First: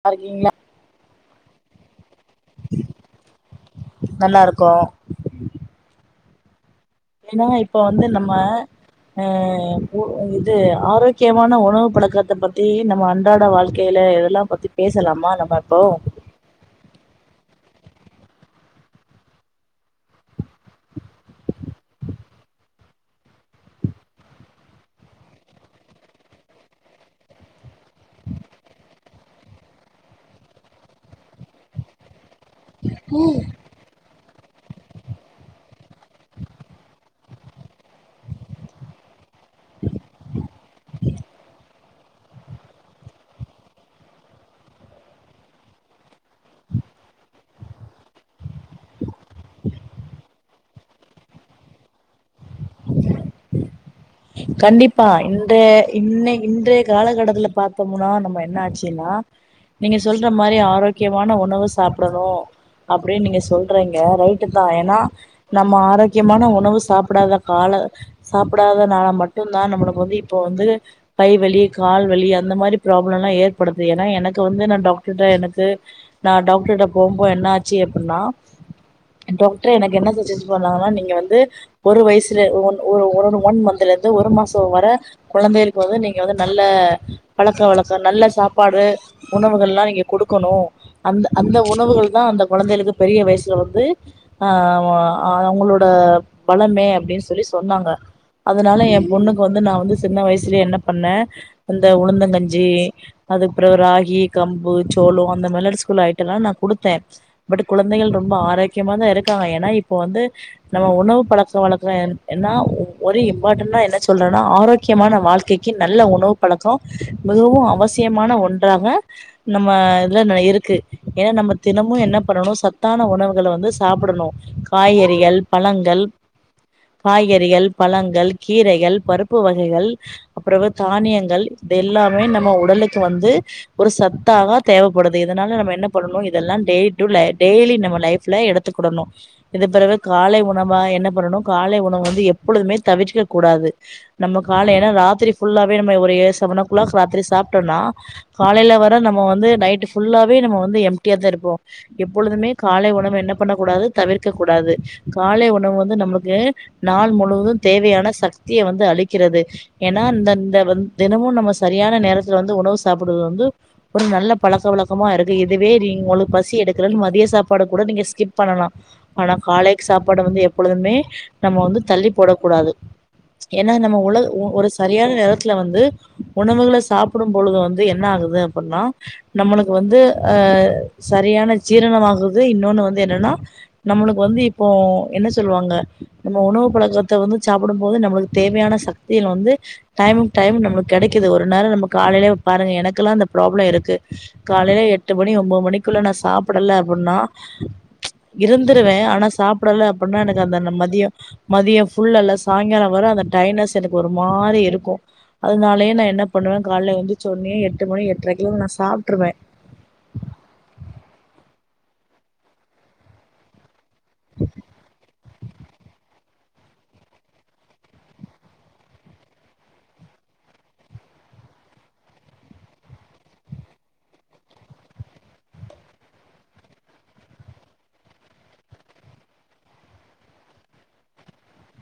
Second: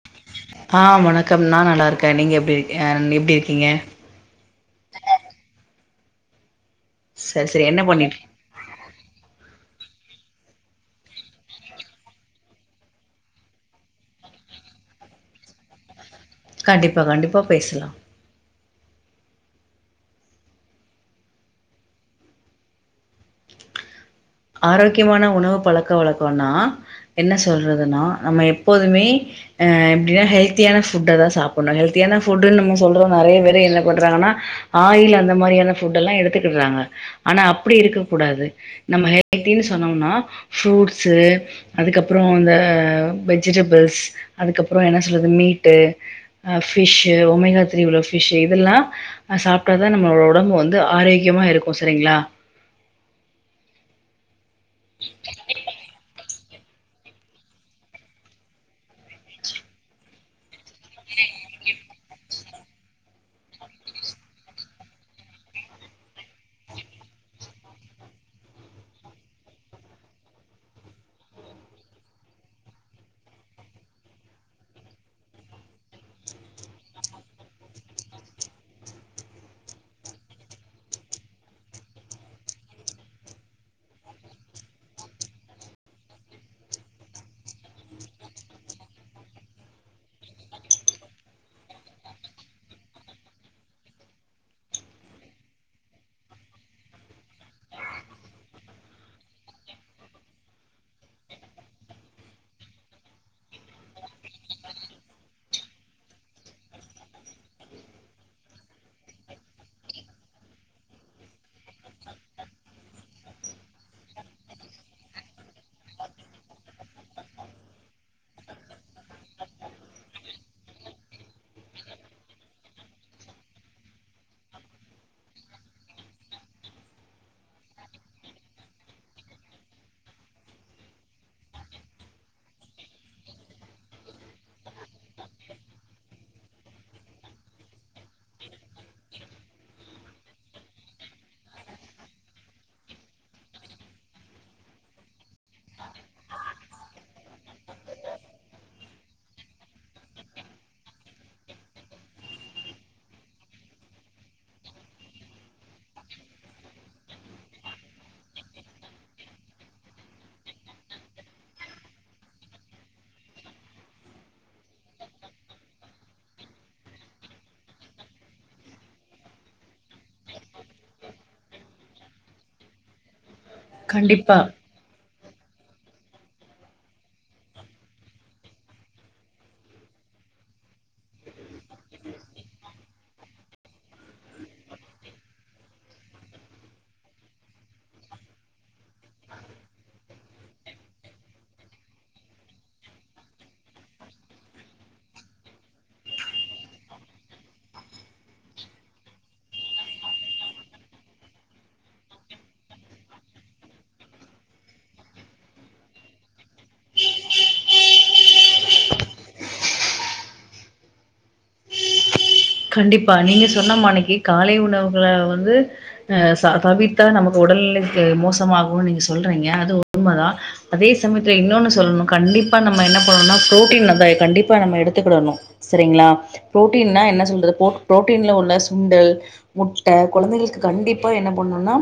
ல்லா இருக்கீங்களா க்கம் நா நல்லாருக் க நீங்க எப்டி இருக் ஆ எப்டி இருக்கீங்க நல்லா இருக்கோ நா சரி சரி இப்ப என்ன வந்து பண்ணிட்டு நம்ம ஆ ஒ இது ஆரோக்கியமான உணவு பழக்கத்த பத்தி நம்ம அன்றாட வாழ்க்கையில எதெல்லா பத்தி பேசலாமா நம்ம இப்போ கண்டிப்பா கண்டிப்பா பேசலா ஆரோக்கியமான உணவு பழக்க வழக்கம்னா என்ன சொல்றதுன்னா நம்ம எப்போதுமே அ எப்டின்னா ஹெல்த்தியான ஃபுட்ட தா சாப்புட்ணு ஹெல்தியான ஃபுட்டுன்னும்போத் சொல்றோ நெறைய பேரு என்ன பண்றாங்கன்னா ஆயில் அந்த மாதிரியான ஃபுட்டெல்லா எடுத்துக்கிட்றாங்க ஆனா அப்டி இருக்கக் கூடாது நம்ம ஹெல் த்தின்னு சொன்னோம்னா ஃப்ரூட்ஸ்ஸு அதுக்கப்பற அந்த வெஜிடபிள்ஸ் அதுக்கப்பற என்ன சொல்றது மீட்டு அ ஃபிஷ்ஷு ஒமேகா த்ரீ உள்ள ஃபிஷ் இதெல்லா அ சாப்ட்டாதா நம்மளோட ஒடம்பு வந்து ஆரோக்கியமாயிருக்கு சரிங்களா கண்டிப்பா இந்த இன்ன இன்றைய காலகட்டத்துல பாத்தோமுனா நம்ம என்னாச்சுன்னா நீங்க சொல்ற மாரி ஆரோக்கியமான உணவு சாப்டணு அப்டின்னு நீங்க சொல்றீங்க ரைட்டு தா ஏன்னா நம்ம ஆரோக்கியமான உணவு சாப்டாத கால சாப்டாதனால மட் ட்டுதா நம்முளுக்கு வந்து இப்போ வந்து கை வலி கால் வலி அந்த மாரி ப்ராப்ளம்லா ஏற்படுது ஏன்னா எனக்கு வந்து நா டக்டர்ட்ட எனக்கு நா டாக்டர்ட்ட போம்போ என்னாச்சு அப்டின்னா டாக்டரே எனக்கு என்ன சஜஸ்ட் பண்ணாங்கன்னா நீங்க வந்து ஒரு வயசுல ஒ [unintelligible] ஒன் மந்தலருந் து ஒரு மாச வர கொழந்தையளுக்கு வந்து நீங்க வந்து நல்ல பழக்கக்க நல்ல சாப்பாடு உணவுகள்லா நீங்க கொடுக்கணு அந்த உணவுகள் தா அந்த கொழந்தைகளுக்கு பெரிய வயசுல வந்து ஆ வ ஆ அவங்களோட பலமே அப்டின்னு சொல்லி சொன்னாங்க அத னால ஏ பொண்ணுக்கு வந்து நா வந்து சின்ன வயசுலயே என்ன பண்ணே அந்த உளுந்தங்கஞ்சி அதுக்கப்றோ ராகி கம்பு சோளம் அந்தமாரி மில்லட்ஸ்க்குள்ள ஐட்டலா நா குடுத்தே பட் குழந்தைகள் ரொம்ப ஆரோக்கியமா தா இருக்காங்க ஏன்னா இப்போ வந்து நம்ம உணவு பழக்க வழக்க எ என்னா ஒரு வாட்டுன்னா என்ன சொல்றன்னா ஆரோக்கியமான வாழ்க்கைக்கு நல்ல உணவு பழக்க மிகவு அவசியமான ஒன்றாக நம்ம இதுல இருக்கு ஏன்னா நம்ம தினமு என்ன பண்ணணு சத்தான உணவுகள வந்து சாப்படணு காய்கறிகள் பழங்கள் காய்கறிகள் பழங்கள் கீரைகள் பருப்பு வகைகள் அப்ற வந் தானியங்கள் இதெல்லாமே நம்ம உடலுக்கு வந்து ஒரு சத்தாக தேவப்படுது இதனால நம்ம என்ன பண்ணணு இதெல்லா டெ டு ல டெய்லி நம்ம லைஃப்ல எடுத்துக்குடணு இது பிறவு காலை உணவா என்ன பண்ணணு காலை உணவு வந்து எப்பொழுதுமே தவிர்க்க கூடாது நம்ம காலைல ராத்திரி ஃபுல்லாவே நம்ம ஒரு ஏ செவன் ஓ க்ளாக் ராத்திரி சாப்ட்டோன்னா காலைல வர நம்ம வந்து நைட் ஃபுல்லாவே நம்ம வந்து எம்ட்டியா தா இருப்போ எப்பொழுதுமே காலை உணவு என்ன பண்ணக்கூடாது தவிர்க்க கூடாது காலை உணவு வந்து நம்ளுக்கு நாள் முழுவது தேவையான ச சக்திய வந்து அழிக்கிறது ஏன்னா இந்த இந்த வந் தினமு நம்ம சரியான நேரத்துல வந்து உணவு சாப்டுறது வந்து ஒரு நல்ல பழக்க வழக்கமா இருக்கு இதுவே நீ உங்களுக்கு பசி எடுக்கலன்னு மதிய சாப்பாடுக்கூட நீங்க ஸ்கிப் பண்ணலா ஆனா காலைக்கு சாப்பாடு வந்து எப்பொழுதுமே நம்ம வந்து தள்ளி போடக் கூடாது ஏன்னா நம்ம உலக் கண்டிப்பா. ஒ ஒரு சரியான நேர த்துல வந்து உணவுகள சாப்புடு பொழுது வந்து என்ன ஆகுது அப்ட்ன்னா நம்மளுக்கு வந்து ஆ சரியான ஜீரணமாகுறது இன்னொன்னு வந்து என்னன்னா நம்மளுக்கு வந்து இப்போ என்ன சொல்லுவாங்க நம்ம உணவு பழக்கத்த வந்து சாப்பிடு போது நம்முளுக்கு தேவையான சக்திகள் வந்து டைமுக்கு டைம் கெடைக்குது ஒரு நேர நம்ம காலையிலயே பாருங்க எனக்கெல்லா அந்த ப்ராப்ளம் இருக்கு காலையில எட்டு மணி ஒம்போது மணிக்குள்ள நா சாப்படல அப்புட்ன்னா இருந்துருவே ஆனா சாப்புடல அப்புட்ன்னா எனக்கு அந்த மதிய மதிய ஃபுல்லால சாய்ங்கால வர அந்த டைட்னஸ் எனக்கு ஒரு மாரியிருக்கு அதனாலயே நா என்ன பண்ணுவே காலைல எந்திச்சோன்னே எட்டு மணி எட்ரைக்கெல்லா நா சாப்ட்ருவே கண்டிப்பா நீங்க சொன்ன மாணிக் கு காலை உணவுகள வ ந்து அ சாபவிதா நமக்கு உடல்லுக்கு மோசமாகும்னு நீங்க சொல்றீங்க அது உண்மதா அதே சமயத்துல இன்னோன்னு சொல்லணும் கண்டிப்பா நம்ம என்ன பண்ணுனா ப்ரோட்டீன் வந்து கண்டிப்பா நம்ம எடுத்துக்கடனோ சரீங்களா ப்ரோட்டீன்னா என்ன சொல் த ப்ரோ ப்ரோட்டின்ல உள்ள சுண்டல் முட்ட கொழந்தைகளுக்கு கண்டிப்பா என்ன பண்ணணோனா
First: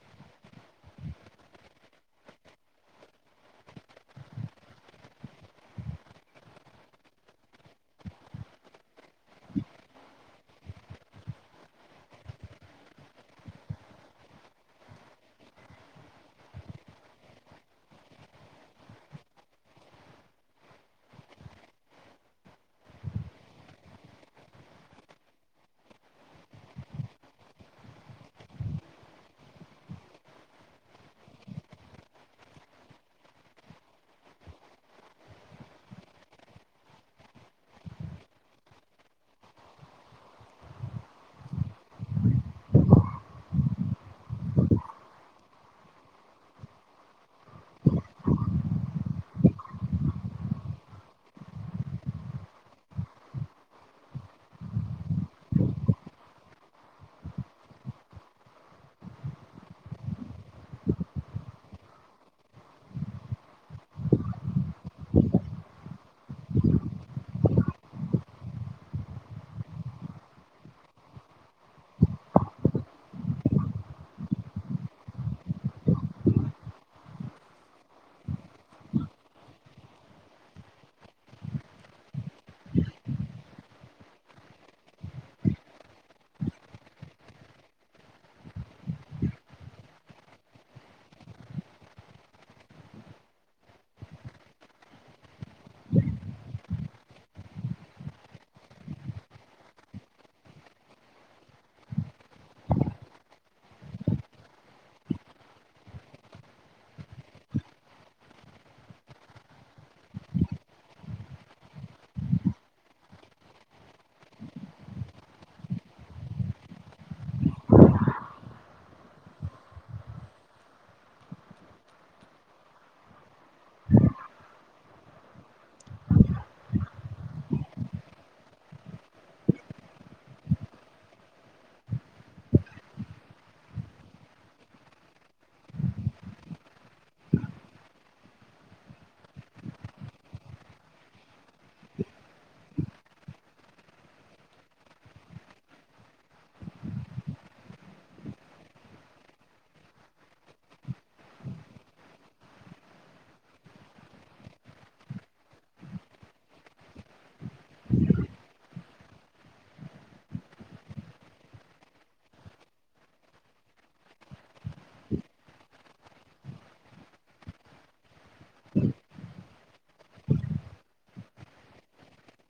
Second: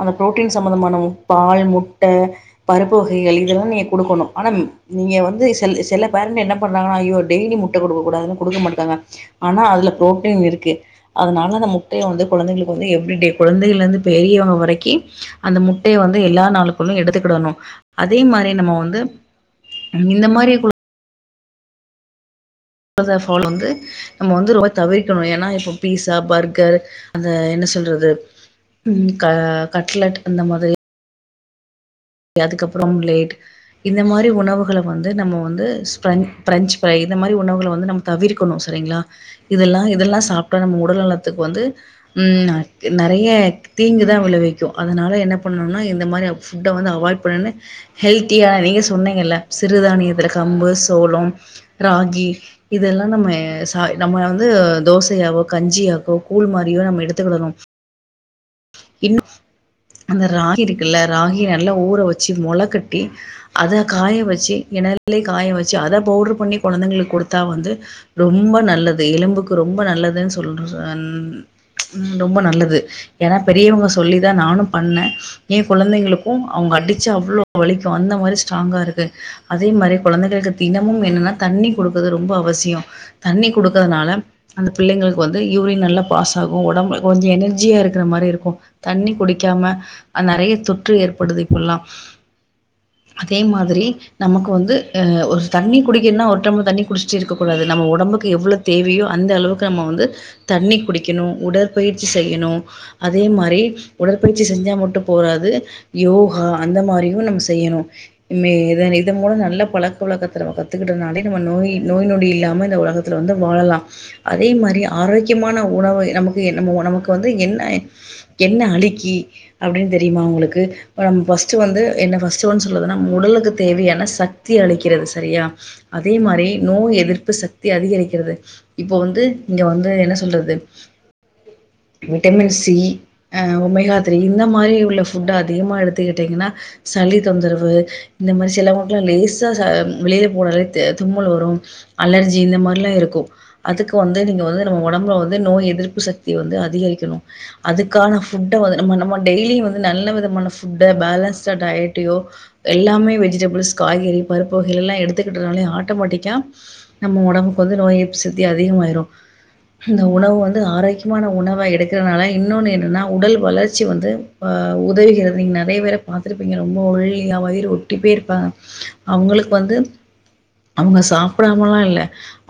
அந்த ப்ரோட்டீன் சம்பந்தமான பால் முட்ட பருப்பு வகைகள் இதெல்லா நீ குடுக்கணோ ஆனா ம் நீங்க வந்து சில் சில பேரண்ட் என்ன பண்றாங்கனா ஐயோ டெய்லி முட்ட குடுக்க கூடாது குடுக்க மாட்டுக்காங்க ஆனா அதுல ப்ரோட்டீன் இருக்கு அதனால அந்த முட்டய வந்து கொழந்தைகளுக்கு வந்து எவ்ரி டே கொழந்தைகள்ல இருந்து பெரியவங்க வரைக்கி அந்த முட்டைய வந்து எல்லா நாளுக்குள்ளும் எடுத்துக்கிடணோ அதே மாரி நம்ம வந்து இந்த மாரி கொ ழந்த ஃபாலோ வந்து நம்ம வந்து ரொம்ப தவிர்க்கணோ ஏன்னா இப்ப பீஸா பர்கர் அந்த என்ன சொல்றது ம் க கட்லெட் அந்த மாதிரி அதுக்கப்புறம் லேட் இந்த மாரி உணவுகள வந்து நம்ம வந்து ஸ்ப்ர பிரெஞ்ச் ஃரை இந்த மாரி உணவுகள வந்து நம்ம தவிர்க்கணோ சரிங்களா இதெல்லா இதெல்லா சாப்ட்டா நம்ம உடல் நலத்துக்கு வந்து ம் நறைய தீங்குதா விளைவிக்கோ அதனால என்ன பண்ணும்னா இந்த மாரி ஃபு ட்ட வந்து அவாய்ட் பண்ணிணு ஹெல்த்தியா நீங்க சொன்னீங்கல்ல சிறுதானியத்துல கம்பு சோளம் ராகி இதெல்லா நம்ம சா நம்ம வந்து தோசையாவோ கஞ்சியாகோ கூழ் மாரியோ நம்ம எடுத்துக்கிடணோ இன்னு அந்த ராகி இருக்குல்ல ராகி நல்லா ஊற வச்சு மொள கட்டி அத காய வச்சு எனெல்லே காய வச்சு அத பவுடர் பண்ணி கொழந்தைங்களுக்கு கொடுத்தா வந்து ரொம்ப நல்லது எலும்புக்கு ரொம்ப நல்லதுன்னு சொல்றா அன் ரொம்ப நல்லது ஏன்னா பெரியவங்க சொல்லி தா நானோ பண்ண ஏன் கொழந்தைங்களுக்கு அவுங்க அடிச்சா அவ்ளோ வலிக்கோ அந்த மாரி ஸ்ட்ராங்கா இருக்கு அதே மாரி கொழந்தைங்களுக்கு தினமும் என்னன்னா தண்ணீ கொடுக்குது ரொம்ப அவசியோ தண்ணி குடுக்கறதுனால அந்த பிள்ளைங்களுக்கு வந்து யூரின் நல்லா பாஸ் ஆகோ ஒடம்பு கொஞ்சோ எனர்ஜியா இருக்குற மாரி இருக் தண்ணி குடிக்காம அ நறைய தொற்று ஏற்படுது இப்பலா அதே மாதிரி நமக்கு வந்து அ ஒரு தண்ணி குடிக்குன்னா ஒரு டம்ளர் தண்ணி குடிச்சுட்டு இருக்கக் கூடாது நம்ம ஓடம்புக்கு எவ்ளோ தேவையோ அந்த அளவுக்கு நம்ம வந்து தண்ணி குடிக்கணு உடற்பயிற்சி செய்யணு அதே மாரி உடற்பயிற்சி செஞ்சா மட்டும் போதாது யோகா அந்த மாரியும் நம்ம செய்யுணோ இம இத இதன் மூலம் நல்ல பழக்க வழக்கத்துல நம்ம கத்துக்கிட்டனாலே நம்ம நோய் நோய் நொடி இல்லாம இந்த ஒலகத்துல வந்து வாழலா அதே மாரி ஆரோக்கியமான உணவை நமக்கு நம்ம நமக்கு வந்து என்ன என்ன அளிக்கி அப்டீன்னு தெரியுமா உங்களுக்கு இப் நம் ஃபர்ஸ்ட் வந்து என்ன ஃபர்ஸ்ட் வ சொல்றதுன்னா உடலுக்கு தேவையான சக்தி அளிக்கிறது சரியா அதே மாரி நோய் எதிர்ப்பு சக்தி அதிகரிக்கிறது இப்போ வந்து இங்க வந்து என்ன சொல்றது விட்டமின்ஸ் சி அ ஒமேகா த்ரீ இந்த மாரி உள்ள புட் அதிகமா எடுத்துக்கிட்டீங்கன்னா சளி தொந்தரவு இந்த மாரி சிலவங்களுக்குலா லேசா ச ம் வெளியே போனாலே தும்மல் வரோ அலர்ஜி இந்த மாரிலா இருக்கோ அதுக்கு வந்து நீங்க வந்து நம்ம ஒடம்புல வந்து நோய் எதிர்ப்பு சக்தி வந்து அதிகரிக்கணும் அதுக்கான ஃபுட்ட வந்து நம்ம நம்ம டெய்லியும் வந்து நல்ல விதமான ஃபுட்ட பேலன்ஸ டயட்டையோ எல்லாமே வெஜிடபிள்ஸ் காய்கறி பருப்பு வகைகள்லா எடுத்துக்கிட்டதுனாலே ஆட்டோமேட்டிக்கா நம்ம ஒடம்புக்கு வந்து நோய் எதிர்ப்புச் சத்தி அதிகமாயிரோ இந்த உணவு வந்து ஆரோக்கியமான உணவ எடுக்கறனால இன் இன்னோனு என்னன்னா உடல் வளர்ச்சி வந்து அ உதவுகிறது நீங்க நறைய பேர பாத்துருப்பீங்க ரொம்ப ஒல்லியா வயிறு ஒட்டி போய் இருப்பாங்க அவுங்களுக்கு வந்து அவுங்க சாப்டாமல்லா இல்ல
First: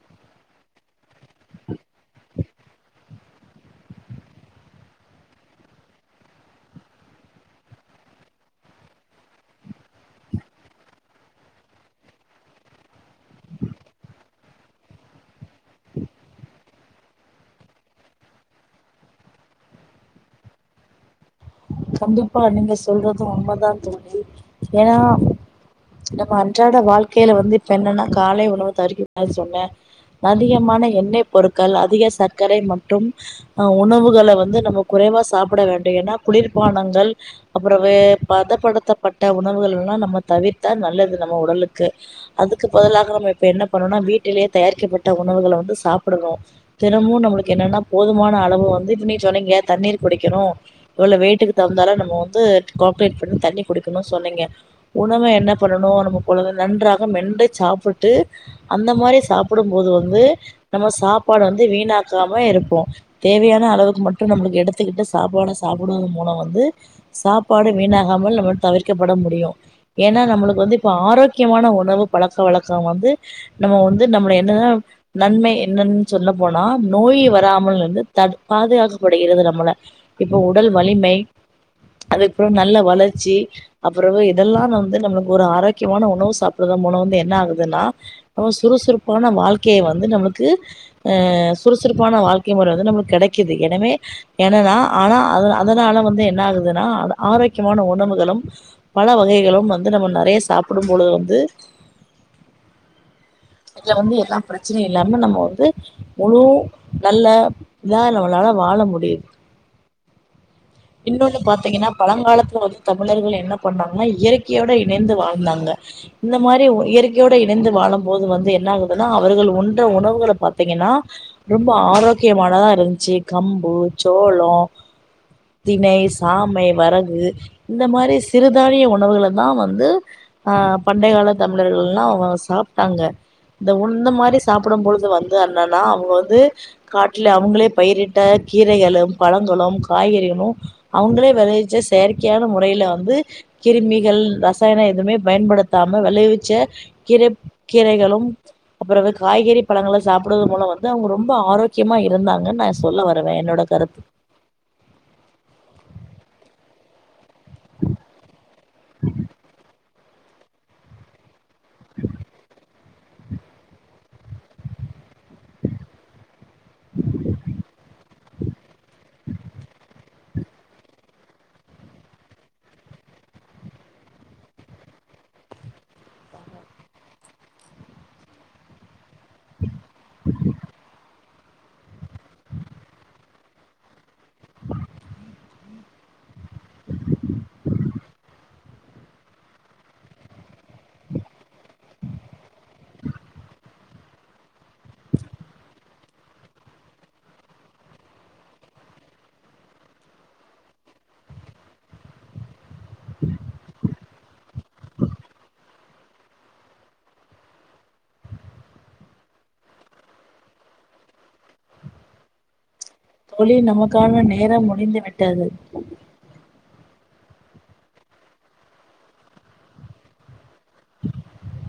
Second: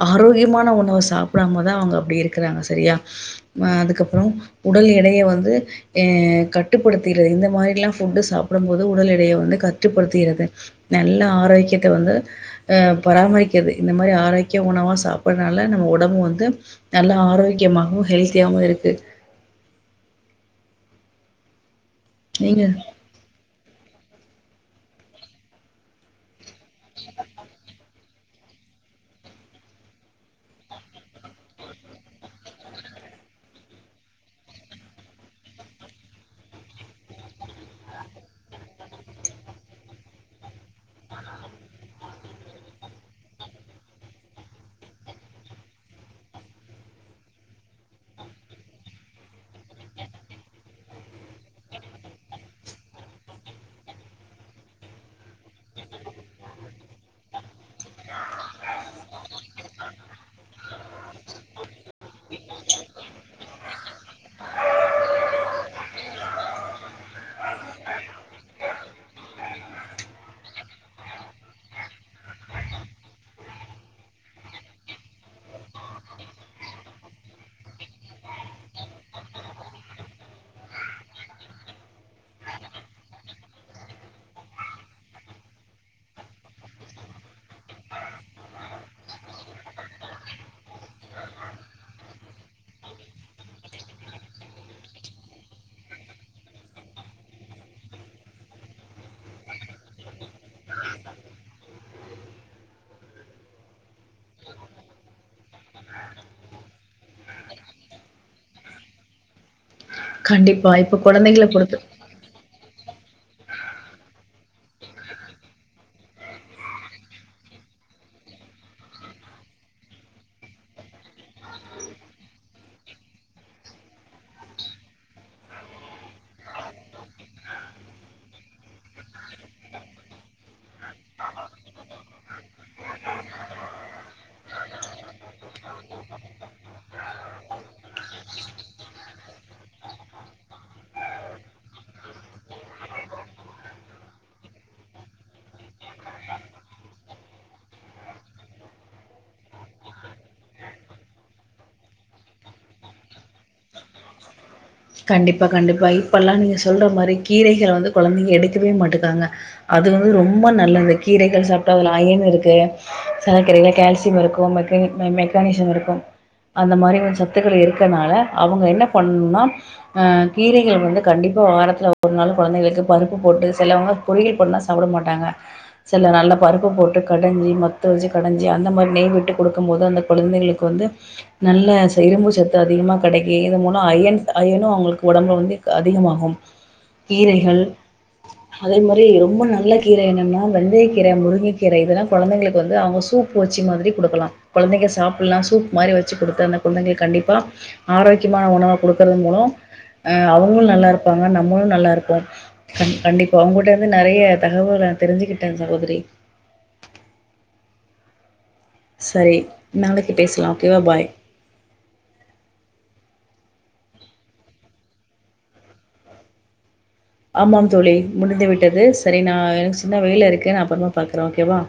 ஆரோக்கியமான உணவ சாப்பிடாமதான் அவுங்க அப்டி இருக்குறாங்க சரியா அ அதுக்கப்றோ உடல் எடைய வந்து எ கட்டுப்படுத்திறே இந்த மாதிரிலா ஃபுட்டு சாப்டும் போது உடல் எடைய வந்து கட்டுப்படுத்திறதே நல்லா ஆரோக்கியத்த வந்து அ பராமரிக்கிறது இந்த மாரி ஆரோக்கிய உணவா சாப்டுறதுனால நம்ம உடம்பு வந்து நல்ல ஆரோக்கியமாகவும் ஹெல்த்தியாவு இருக்கு கண்டிப்பா நீங்க சொல்றதும் உண்மதான் தோழி ஏன்னா நம்ம அ ன்றாட வாழ்க்கைல வந்து இப்ப என்னன்னா காலை உணவு தருகிற சொன்னன் அதிகமான எண்ணெய் பொருட்கள் அதிக சர்க்கரை மற்றும் அ உணவுகள வந்து நம்ம குறைவா சாப்பிட வேண்டும் ஏன்னா குளிர் பானங்கள் அப்பறம் பதப்படுத்தப்பட்ட உணவுகள் எல்லாம் நம்ம தவிர்த்தா நல்லது நம்ம உடலுக்கு அதுக்கு பதிலாக நம்ம இப்ப என்ன பண்ணோனா வீட்டிலேயே தயாரிக்கப்பட்ட உணவுகள வந்து சாப்படணோ தினமும் நம்மளுக்கு என்னன்னா போதுமான அளவு வந்து இப்ப நீங்க சொன்னீங்கலையா தண்ணீர் குடிக்கணும் இவ்ளோ வெய் ட்டுக்கு தகுந்தால நம்ம வந்து கோப்ரேட் பண்ணி தண்ணி குடிக்கணும்னு சொன்னீங்க உணவு என்ன பண்ணணோ நம்ம குழந்த நன்றாக மென்று சாப்பிட்டு அந்த மாரி சாப்பிடும் போது வந்து நம்ம சாப்பாடு வந்து வீணாக்காம இருப்போம் தேவையான அளவுக்கு மட்டும் நம்மளுக்கு எடுத்துக்கிட்டு சாப்பாட சாப்பிடு வ சாப்பாடு வீணாகாமல் நம்ம தவிர்க்கப்பட முடியும் ஏன்னா நம்மளுக்கு வந்து இப்ப ஆரோக்கியமான உணவு பழக்க வழக்கம் வந்து நம்ம வந்து நம்ம என்ன நன்மை என்னன்னு சொல்லப்போனா நோய் வராமல் இருந்து பாதுகாக்கப்படுகிறது நம்மள இப்ப உடல் வலிமை அதுக்கப்புறோ நல்ல வளர்ச்சி அப்புற இதெல்லாம் வந்து நம்மளுக்கு ஒரு ஆரோக்கியமான உணவு சாப்பிடற உணவு வந்து என்ன ஆகுதுன்னா சுறுசுறுப்பான வாழ்க்கையை வந்து நம்மளுக்கு சுறுசுறுப்பான வாழ்க்கை முறை வந்து ந கிடைக்குது எனவே என்னன்னா ஆனா அ அதனால வந்து என்ன ஆகுதுன்னா ஆரோக்கியமான உணவுகளும் பழ வகைகளும் வந்து நம்ம நறைய சாப்பிடும் பொழுது வந்து இதுல வந்து எல்லாம் பிரச்சனையும் இல்லாம நம்ம வந்து முழு நல்ல இதா நம்மளால வாழ முடியுது கண்டிப்பா இப்ப இன்னொன்னு குழந்தைங்கள பொறுத்து பாத்தீங்கன்னா பழங்காலத்துல வந்து தமிழர்கள் என்ன பண்ணாங்கன்னா இயற்கையோட இணைந்து வாழ்ந்தாங்க இந்த மாதிரி இயற்கையோட இணைந்து வாழும் போது வந்து என்ன ஆகுதுன்னா அவர்கள் உன்ற உணவுகளை பாத்தீங்கன்னா ரொம்ப ஆரோக்கியமானதான் இருந்துச்சு கம்பு சோளோ திணை சாமை வரகு இந்த மாதிரி சிறுதானிய உணவுகள தான் வந்து ஆஹ் பண்டைய கால தமிழர்கள் எல்லாம் சாப்பட்டாங்க இந்த உ இந்த மாதிரி சாப்பிடும் பொழுது வந்து என்னன்னா அவுங்க வந்து காட்டுல அவங்களே பயிரிட்ட கீரைகளும் பழங்களும் காய்கறிகளும் அவங்களே விளைவிச்ச செயற்கையான முறையில வந்து கிருமிகள் ரசாயனம் எதுவுமே பயன்படுத்தாம விளைவிச்ச கீரை கீரைகளும் அப்புற ந்து காய்கறி பழங்கள சாப்டுவது மூலம் வந்து அவுங்க ரொம்ப ஆரோக்கியமா இருந்தாங்கன்னு நான் சொல்ல வருவேன் என்னோட கருத்து கண்டிப்பா கண்டிப்பா இப்ப எல்லாம் நீங்க சொல்ற மாரி கீரைகளை வந்து கொழந்தைங்க எடுக்கவே மாட்டுக்காங்க அது வந்து ரொம்ப நல்லது கீரைகள் சாப்பிட்டா அதில் அயர்ன் இருக்கு சிலக்கீரைகள் கோல்சியம் இருக்கும் மெக்க மெக்கானிஷியம் இருக்கும் அந்த மாதிரி சத்துக்கள் இருக்கனால அவங்க என்ன பண்ணுணா ஹகீரைகள் வந்து கண்டிப்பா வாரத்ல் ஒரு நாள் கொழந்தைளுக்கு பருப்பு போட்டு சலவங்க பொரியல் பண்ணா சாப்ட மாட்டாங்க ச நல்ல பருப்பு போட்டு கடஞ்சு மத்த வெச்சி கடஞ்சு அந்த மாரி நெய் விட்டு க்கும் போது அந்த குழந்தைகளுக்கு வந்து நல்ல இரும்பு சத்து அதிகமா கெடைக்கு இது மூலோ அயன் அயனோ அவுங்குளுக்கு ஒடம்புல வந்து அதிகமாகும் கீரைகள் அதே மாரி ரொம்ப நல்ல கீரை என்னன்னா வெந்தயக்கீரை முருங்கை கீரை இதெல்லா கொழந்தைங்களுக்கு வந்து அவுங்க சூப்பு வெச்சு மாரி குடுக்கலா கொழந்தைங்க சாப்பிடலா சூப் மாரி வச்சு கொடுத்த அந்த கொழந்தைக்கு கண்டிப்பா ஆரோக்கியமான உணவு கொடுக்கறது மூலம் அ அவுங்களு நல்லா இருப்பாங்க நம்முளு நல்லா இருப்போ கண்டிப்பா அவுங்கிட்ட இருந்து நறைய தகவல தெரிஞ்சுக்கிட்டேன் சகோதரி சரி நாளைக்கு பேசலா ஓகேவா பாய் தோழி நமக்கான நேரம் முடிந்துவிட்டது ஆமாம் தோழி முடிந்து விட்டது சரி நா எனக்கு சின்ன வெல இருக்கே நா அப்றமா பாக்குற ஓகேவா